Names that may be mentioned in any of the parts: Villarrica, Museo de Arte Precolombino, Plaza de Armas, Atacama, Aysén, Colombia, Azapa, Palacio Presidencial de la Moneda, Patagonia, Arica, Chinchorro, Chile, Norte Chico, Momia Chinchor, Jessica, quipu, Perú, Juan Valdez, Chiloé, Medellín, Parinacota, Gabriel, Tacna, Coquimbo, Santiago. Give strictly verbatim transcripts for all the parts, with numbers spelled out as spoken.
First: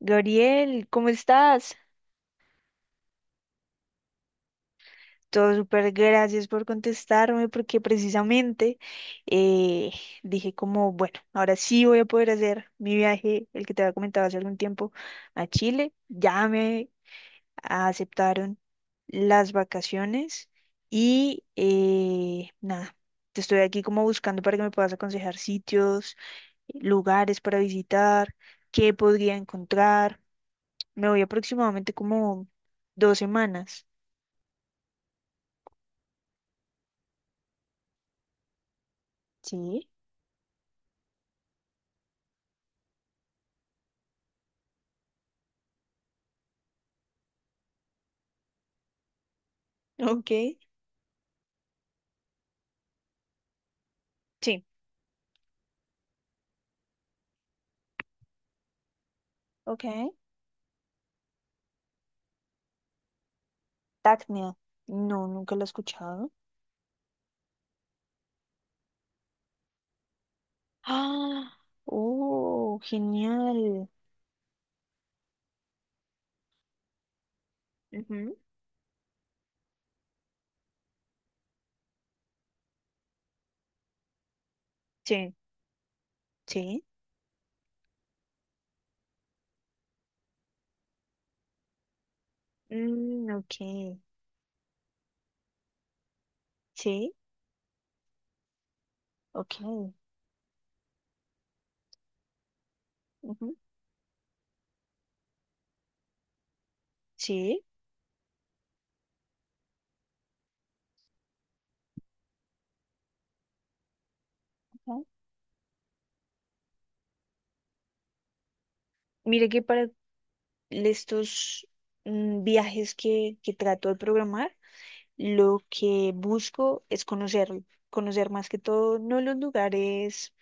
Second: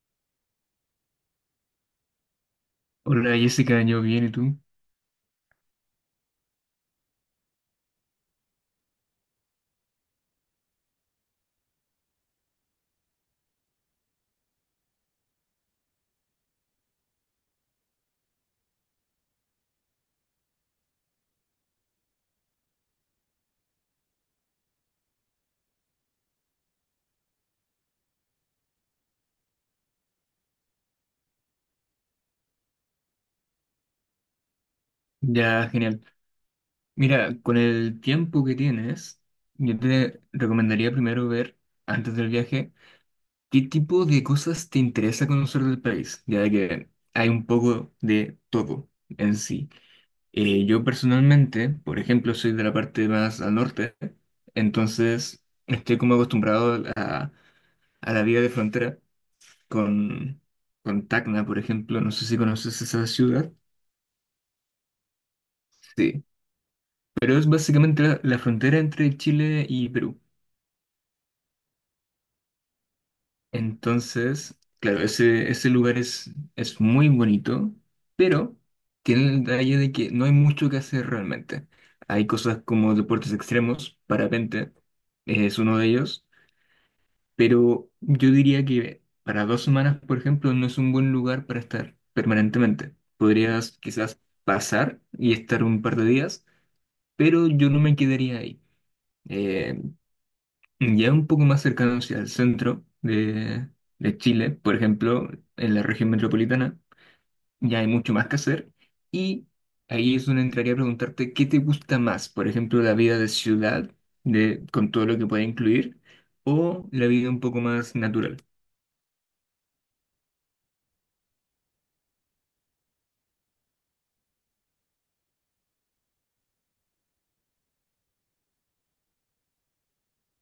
Gabriel, ¿cómo estás? Hola Jessica, yo bien, ¿y tú? Todo súper, gracias por contestarme porque precisamente eh, dije como, bueno, ahora sí voy a poder hacer mi viaje, el que te había comentado hace algún tiempo, a Chile. Ya me aceptaron las vacaciones y eh, nada, te estoy aquí como buscando para que me puedas aconsejar sitios, lugares para visitar, qué podría encontrar. Me voy aproximadamente como dos semanas. Ya, genial. Mira, con el tiempo que tienes, yo Sí, te recomendaría primero ver, antes del viaje, qué tipo de cosas te interesa conocer del país, ya de que hay un poco de todo en sí. ok, Eh, yo personalmente, por ejemplo, soy de la parte más al norte, sí. entonces estoy como acostumbrado a, a la vida de frontera Ok. con, con Tacna, por ejemplo, no sé si conoces esa ciudad. Tacnia. No, nunca lo he Sí. escuchado. Pero es básicamente la, la frontera entre Chile y Perú. Ah, oh, genial. Entonces, claro, ese, ese lugar es, es muy bonito, Ujú, pero tiene el detalle de que no hay mucho que hacer realmente. Hay cosas como deportes extremos, parapente, sí. eh, es uno de ellos, Sí, pero yo diría que para dos semanas, por ejemplo, no es un buen lugar para estar permanentemente. mm, ok, Podrías quizás pasar y estar un par de días, sí, pero yo no me quedaría ahí. Eh, ok. Ya un poco más cercano hacia el centro Ujú, de, de Chile, por ejemplo, en la región metropolitana, sí. ya hay mucho más que hacer. Y ahí es donde entraría a preguntarte qué te gusta más, por ejemplo, la vida de ciudad, de, con Ok. todo lo que puede incluir, o la vida un poco más natural. Mira que para estos mm, viajes que, que trato de programar, lo que busco es conocer, conocer más que todo, no los lugares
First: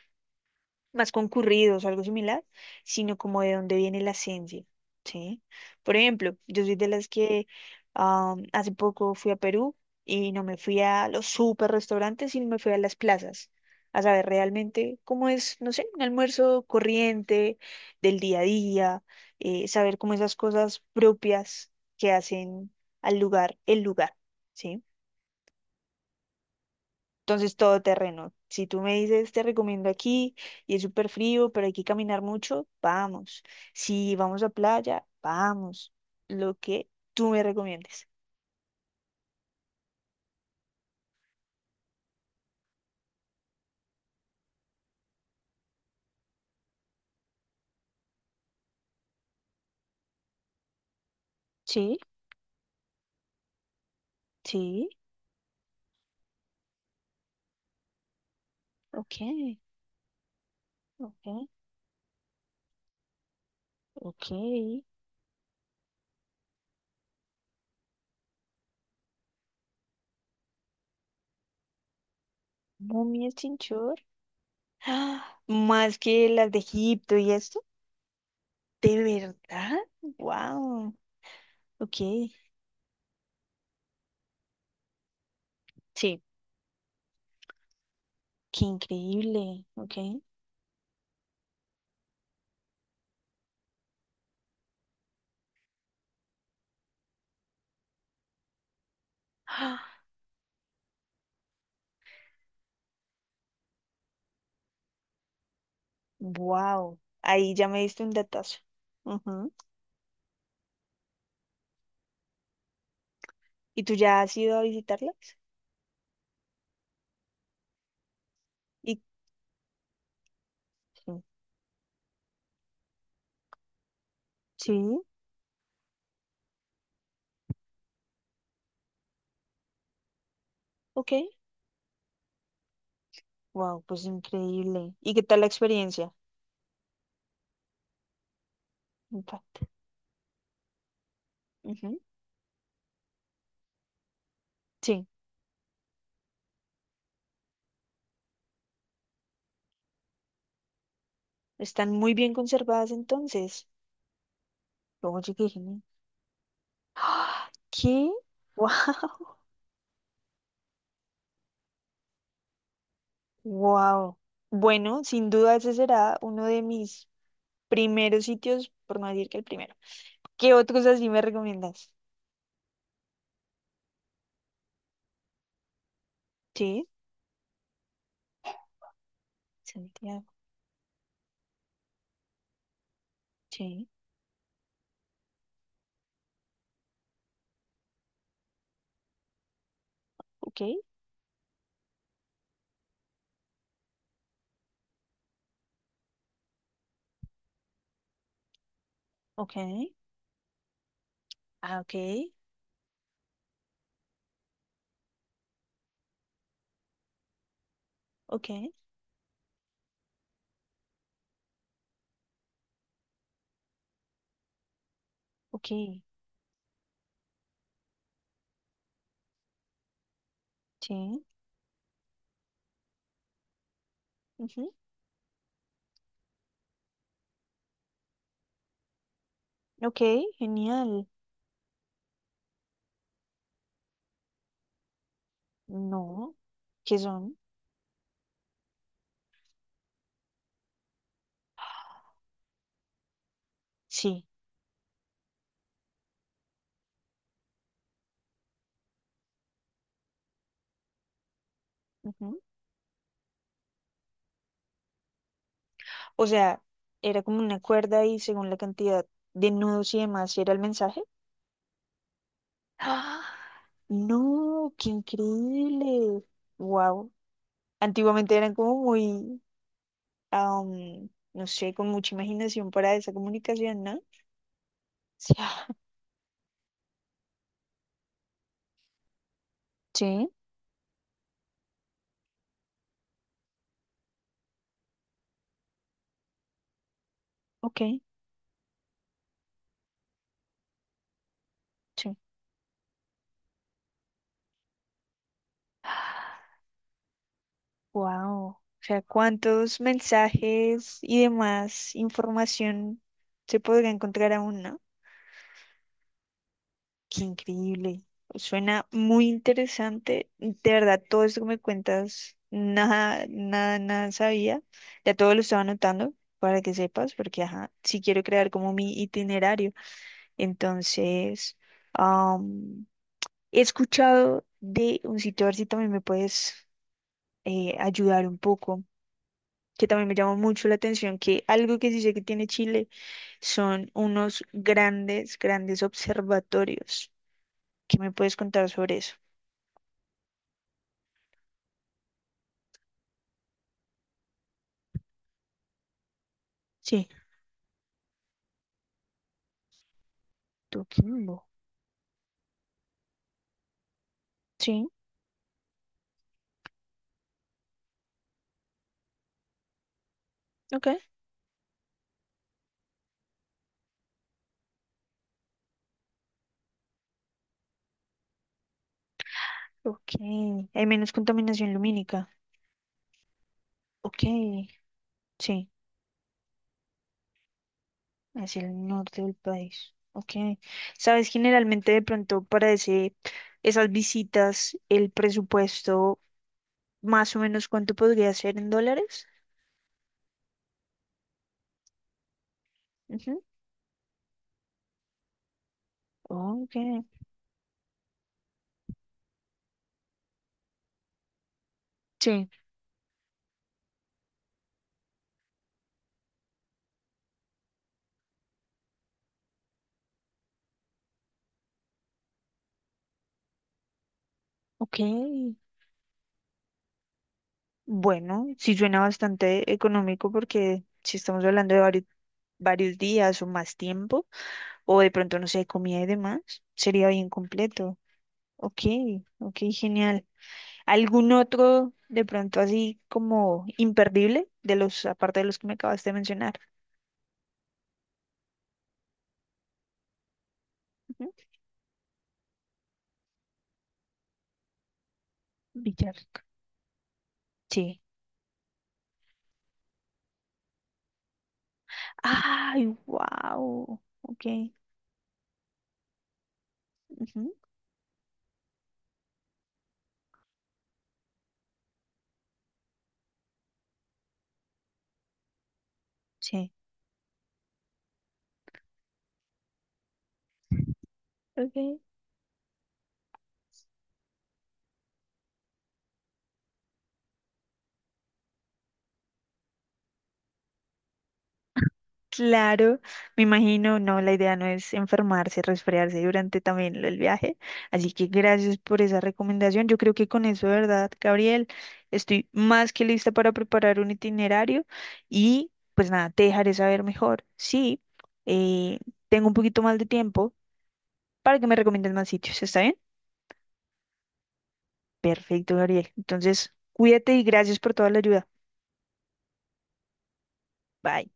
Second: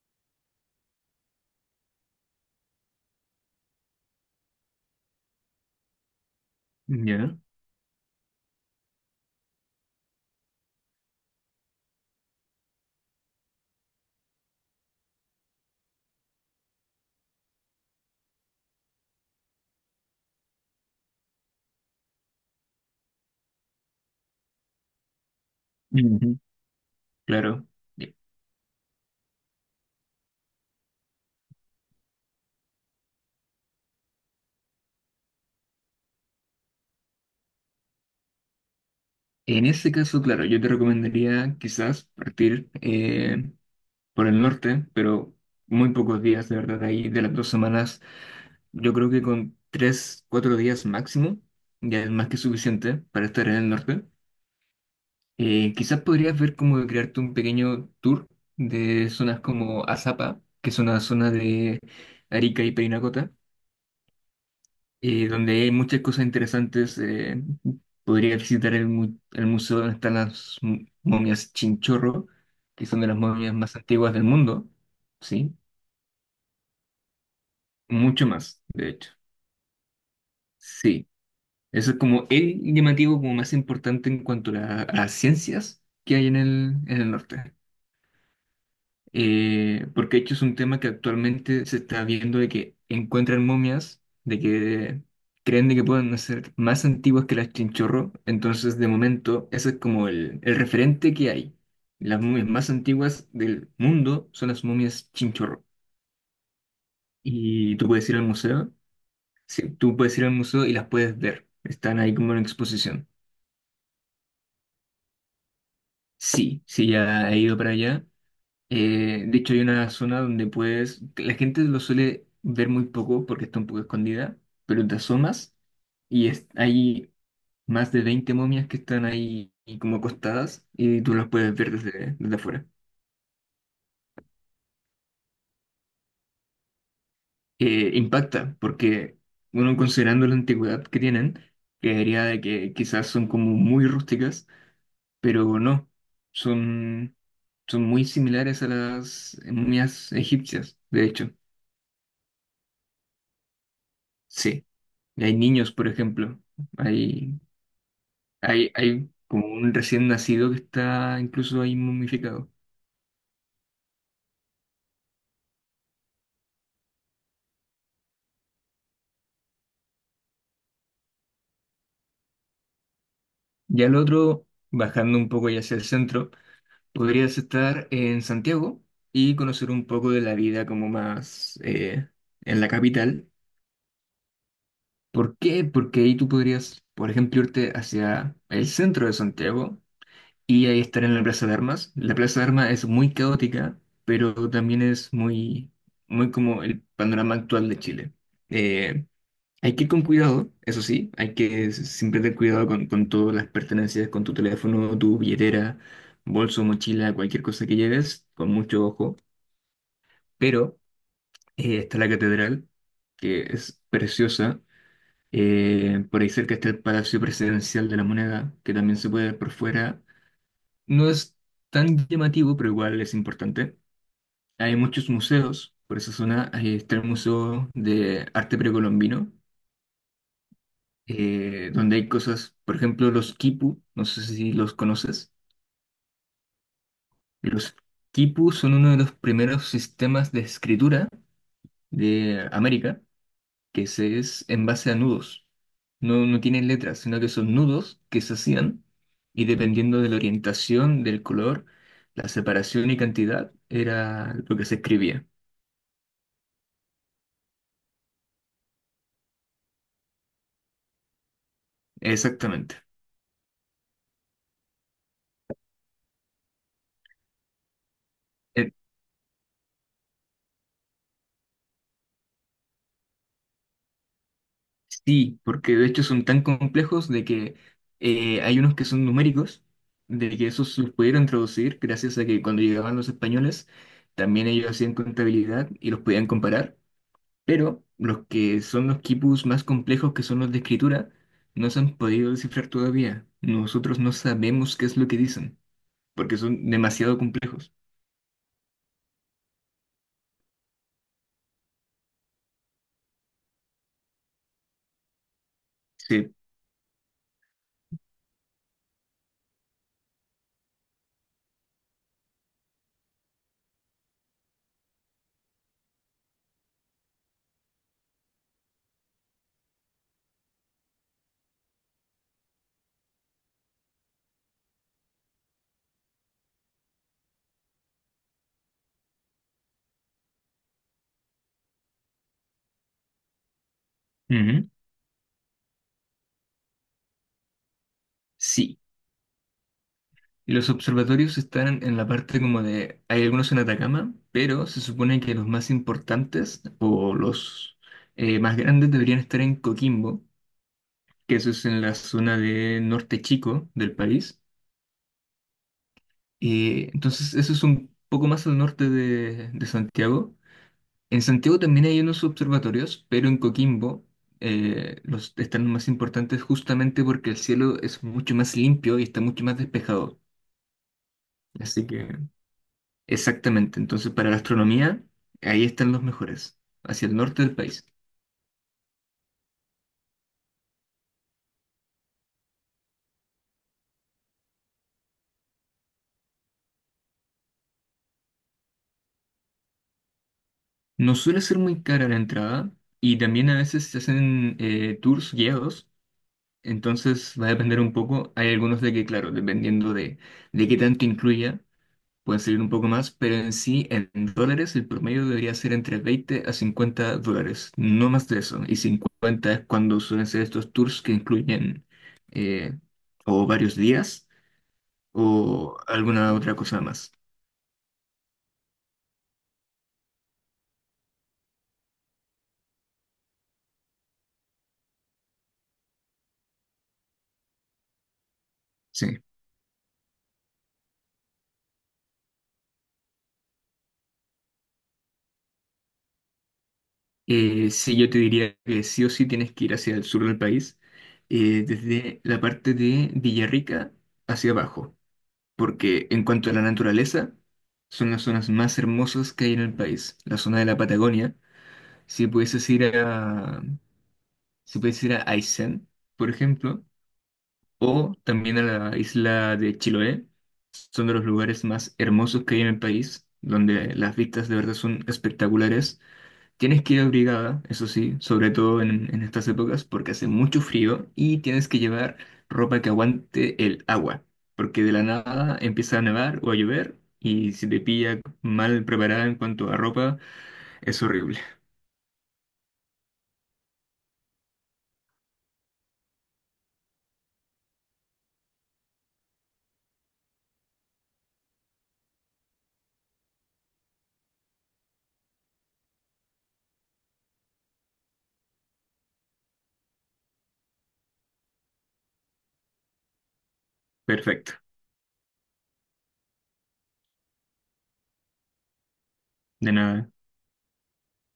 más concurridos o algo similar, sino como de dónde viene la esencia, ¿sí? Por ejemplo, yo soy de las Ya. que am, hace poco fui a Perú y no me fui a los super restaurantes, sino me fui a las plazas, a saber realmente cómo es, no sé, un almuerzo corriente del día a día, eh, saber cómo esas cosas propias que hacen al lugar, el lugar, ¿sí? Ujú. Entonces, Claro. todo Ya. terreno. Si tú me dices, te recomiendo aquí y es súper frío, pero hay que caminar mucho, vamos. Si vamos a playa, vamos. Lo que tú me recomiendes. En ese caso, claro, yo te recomendaría quizás partir eh, por el norte, pero muy pocos días, de verdad, ahí de las dos semanas. Yo creo que con tres, cuatro días máximo Sí, ya es más que suficiente para estar en el norte. sí, Eh, quizás podrías ver cómo de crearte un pequeño tour de ok, zonas como Azapa, que es una ok, zona de Arica y Parinacota, ok. eh, donde hay muchas cosas interesantes. Eh, podrías visitar el, mu- el museo donde están las mu- momias Chinchorro, que son de las Momia momias más Chinchor. antiguas del mundo, ¡Ah! ¿sí? Más que las de Egipto y esto. Mucho más, de ¿De hecho. verdad? ¡Wow! Sí. Eso Ok, es como el llamativo como más importante en cuanto a la- a las ciencias que sí, hay en el, en el norte. qué increíble, Eh, porque ok. de hecho es un tema que actualmente se está viendo de que encuentran momias, de que creen de que pueden ser más antiguas que las chinchorro. Entonces, de momento, ese es como el, el referente que hay. Las momias más antiguas del mundo son las momias chinchorro. ¡Wow! Ahí ya Y me tú diste puedes un ir al datazo. museo, Ujú. sí, tú puedes ir al museo y las puedes ver. Están ahí como en exposición. ¿Y tú ya has ido a visitarlas? Sí, sí, ya he ido para allá. ¿Y Eh, de hecho, hay una zona donde puedes, sí? que la gente lo suele ver muy poco porque está un poco escondida, Sí, pero te asomas y es- hay más de veinte momias que están ahí y como acostadas y ok. tú las puedes ver desde, desde afuera. Wow, pues increíble. ¿Y qué tal la experiencia? Eh, impacta porque, En parte. bueno, considerando la antigüedad que tienen, Ujú, creería de que quizás son como muy rústicas, sí, pero no, son, son muy similares a las momias egipcias, de hecho. están muy bien conservadas entonces. Sí, Oye, hay qué niños, genial. por ejemplo. Hay, ¡Ah! ¿Qué? hay, hay Wow. como un recién nacido que está incluso ahí momificado. Wow. Bueno, sin duda ese será uno de mis primeros sitios, por no decir que el primero. ¿Qué otros así me recomiendas? Ya el otro, bajando un poco ya hacia el centro, Sí, podrías estar en Santiago y conocer un poco de Santiago. la vida como más eh, en la capital. Sí, ¿Por qué? Porque ahí tú podrías, por ejemplo, irte hacia el centro de Santiago ok, y ahí estar en la Plaza de Armas. La Plaza de Armas es muy caótica, pero también es muy, muy como el panorama actual de Chile. Eh, ok. hay que ir con cuidado, eso sí, hay que Ah, s- ok, siempre tener cuidado con, con todas las pertenencias, con tu teléfono, tu billetera, bolso, mochila, cualquier cosa que lleves, con ok, mucho ojo. Pero eh, está la catedral, que es preciosa. ok. Eh, por ahí cerca está el Palacio Presidencial de la Moneda, que también se puede ver por fuera. No Sí. es tan llamativo, pero igual es importante. Ujú. Hay muchos museos, por esa zona ahí está el Museo de Arte Precolombino, Ok, genial. eh, donde hay cosas, por ejemplo, los quipu, no sé si los conoces. No, ¿qué son? Los quipu son uno de los primeros sistemas de escritura de América, que se Sí. es en base a nudos. No, no tienen letras, sino que son nudos que se hacían y dependiendo de la orientación, del color, la Ujú. separación y cantidad, era lo que se escribía. O sea, era como una cuerda y según la cantidad de nudos y demás, ¿sí? Era el mensaje. Exactamente. ¡Ah! No, qué increíble. Wow. Antiguamente eran Eh, como muy, am, no sé, con mucha imaginación para esa comunicación, ¿no? Sí. sí, ah, porque de hecho son tan complejos de que eh, hay unos que son numéricos, Sí, de que esos los pudieron traducir gracias a que cuando llegaban los españoles, también ellos hacían contabilidad y los podían comparar, ok, pero los que son los quipus más complejos, que son los de escritura, no se han sí. podido descifrar todavía. Nosotros no sabemos qué es lo que dicen, porque son demasiado complejos. Wow. O sea, ¿cuántos mensajes y demás información se podría encontrar aún, no? Sí. Qué increíble. Suena muy interesante. De verdad, todo esto que me cuentas, nada, nada, nada sabía. Ya todo lo estaba anotando para que sepas, porque ajá, sí quiero crear como mi itinerario. Entonces, am, he escuchado de un sitio, a ver si también me puedes eh, ayudar un poco que también me llamó mucho la atención, que algo que sí sé que tiene Chile son unos Ujú. grandes, grandes observatorios. ¿Qué me puedes contar Sí, sobre eso? y los observatorios están en la parte como de, hay algunos en Atacama, pero se supone que los más importantes Sí, o los eh, más grandes deberían estar en Coquimbo, que Coquimbo. eso es en la zona de Norte Chico del país. Sí, Eh, entonces eso es un poco más al norte de, de Santiago. ok. En Santiago también hay unos observatorios, pero en Coquimbo eh, los están más importantes justamente porque el cielo es mucho más limpio y está mucho más Ok. despejado. Hay menos contaminación Así que... lumínica. Exactamente, entonces Ok. para la astronomía, ahí Sí, están los mejores, hacia el norte del país. hacia el norte del país. Ok. Sabes, generalmente de pronto para ese, esas visitas, el presupuesto, más o menos ¿cuánto podría ser en dólares? No suele ser muy cara la entrada y Ujú. también a veces se hacen eh, tours guiados, Ok. entonces va a depender un poco. Hay algunos de que, claro, dependiendo de, de qué tanto incluya, pueden Sí, salir un poco más, pero en sí, en dólares, el promedio debería ser entre veinte a cincuenta dólares, no más de eso. Y cincuenta es cuando suelen ser estos tours que incluyen eh, o varios días ok. o alguna otra cosa más. Bueno, sí suena bastante económico porque si estamos hablando de varios, varios días o más tiempo, o de pronto, no sé, comida y demás, sería bien completo. Ok, Sí. ok, genial. ¿Algún otro de pronto así como imperdible de los, aparte de los que me acabaste de mencionar? Eh, sí, yo te diría que sí o sí tienes que ir hacia el sur del país, Ujú. eh, desde la parte de Villarrica hacia abajo, porque en Villarrica. cuanto a la naturaleza, Sí. son las zonas más hermosas que hay en el país. La zona de la Patagonia, si pudieses Ay, ir a, wow. Ok. si pudieses ir a Aysén, por ejemplo, Ujú, o también a la isla de Chiloé, son de los lugares más hermosos que hay en el país, donde las vistas de verdad son espectaculares. sí. Tienes que ir abrigada, eso sí, sobre todo en, en estas épocas, porque hace mucho frío y tienes que Ok. llevar ropa que aguante el agua, porque de la nada empieza a nevar o a llover y si te pilla mal preparada en cuanto a ropa, es horrible. Claro, me imagino, no, la idea no es enfermarse, resfriarse durante también el viaje. Así que gracias por esa recomendación. Yo creo que con eso, ¿verdad, Gabriel? Estoy más que lista para preparar un itinerario y pues nada, te dejaré saber mejor. Sí, eh, tengo un poquito más de tiempo para que me recomiendes más sitios, ¿está bien? Perfecto, Perfecto, Gabriel. Entonces, cuídate y gracias por toda la ayuda. de nada. Bye.